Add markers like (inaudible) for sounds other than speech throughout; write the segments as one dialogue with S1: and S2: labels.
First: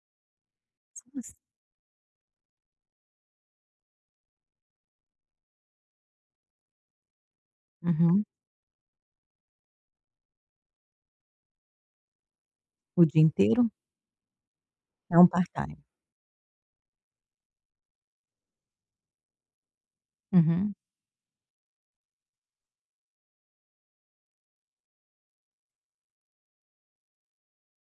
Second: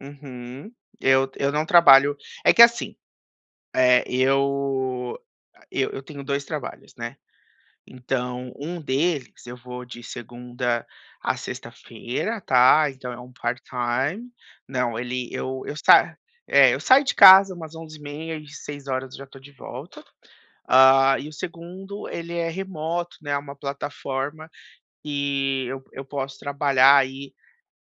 S1: Uhum.
S2: Mas como
S1: Eu
S2: assim?
S1: eu não trabalho é que, assim, eh, eu e eu tenho 2 trabalhos, né.
S2: Aham.
S1: Então, 1 deles eu vou de segunda a sexta-feira tá,
S2: O
S1: então, é
S2: dia
S1: um part
S2: inteiro?
S1: time não,
S2: É um
S1: ele
S2: part
S1: eu eu
S2: time.
S1: sa é, eu saio de casa umas 11:30 e 18:00 eu já estou de volta.
S2: Uhum.
S1: Hã, e o 2º, ele é remoto, né, é uma plataforma que eu eu posso trabalhar aí,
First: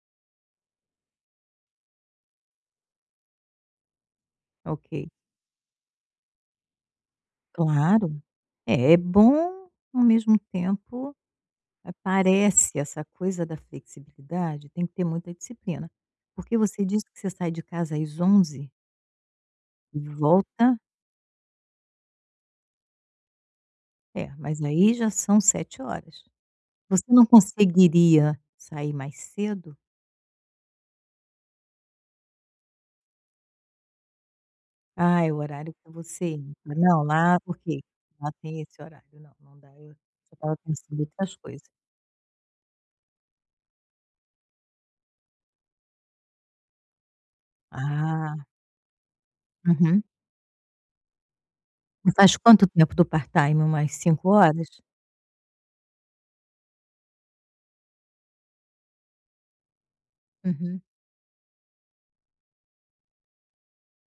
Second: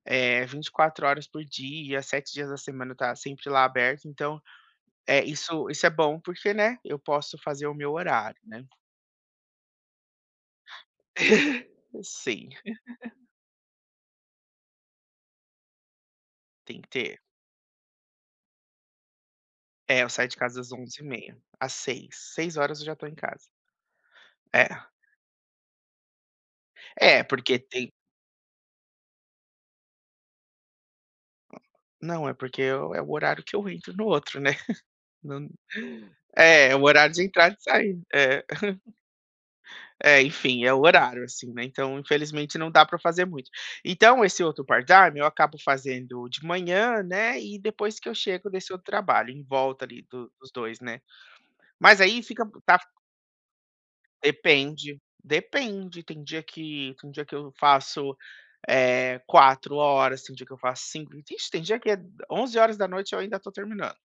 S1: eh, 24 horas por dia, 7 dias da semana está sempre lá aberto. Então,
S2: Ok.
S1: eh, isso isso é bom porque, né, eu posso fazer o meu
S2: Claro.
S1: horário, né.
S2: É bom, ao mesmo tempo,
S1: (chuckles) Sim.
S2: aparece essa
S1: (laughs)
S2: coisa da flexibilidade, tem que ter muita disciplina. Porque
S1: Tem
S2: você
S1: que
S2: disse
S1: ter.
S2: que você sai de casa às 11:00 e
S1: É, eu saio de casa às
S2: volta?
S1: 11:30, às 18:00, 18:00 eu já estou em casa.
S2: É, mas
S1: É.
S2: aí já são 7 horas. Você
S1: É,
S2: não
S1: porque tem
S2: conseguiria sair mais cedo?
S1: Não, é porque é o horário que eu entro no outro, né. (chuckles)
S2: Ah, é o
S1: Não
S2: horário que você entra,
S1: é o
S2: não
S1: horário de
S2: lá
S1: entrar e
S2: porque,
S1: sair.
S2: lá
S1: É
S2: tem esse
S1: (chuckles)
S2: horário. Não, não dá, eu
S1: É,
S2: só estava
S1: enfim, é o
S2: pensando
S1: horário,
S2: outras
S1: assim,
S2: coisas.
S1: né. Então, infelizmente, não dá para fazer muito. Então, esse outro part time eu acabo fazendo de manhã, né, e depois que eu
S2: Ah.
S1: chego desse outro trabalho, em volta ali
S2: Uhum.
S1: do dos 2, né. Mas
S2: E
S1: aí
S2: faz
S1: fica
S2: quanto
S1: tá f
S2: tempo do part time, umas 5 horas?
S1: Depende, depende, tem dia que tem dia que eu faço, eh, 4 horas, tem dia que eu
S2: Uhum.
S1: faço 5, vixe, tem dia que é 23:00 eu ainda estou terminando.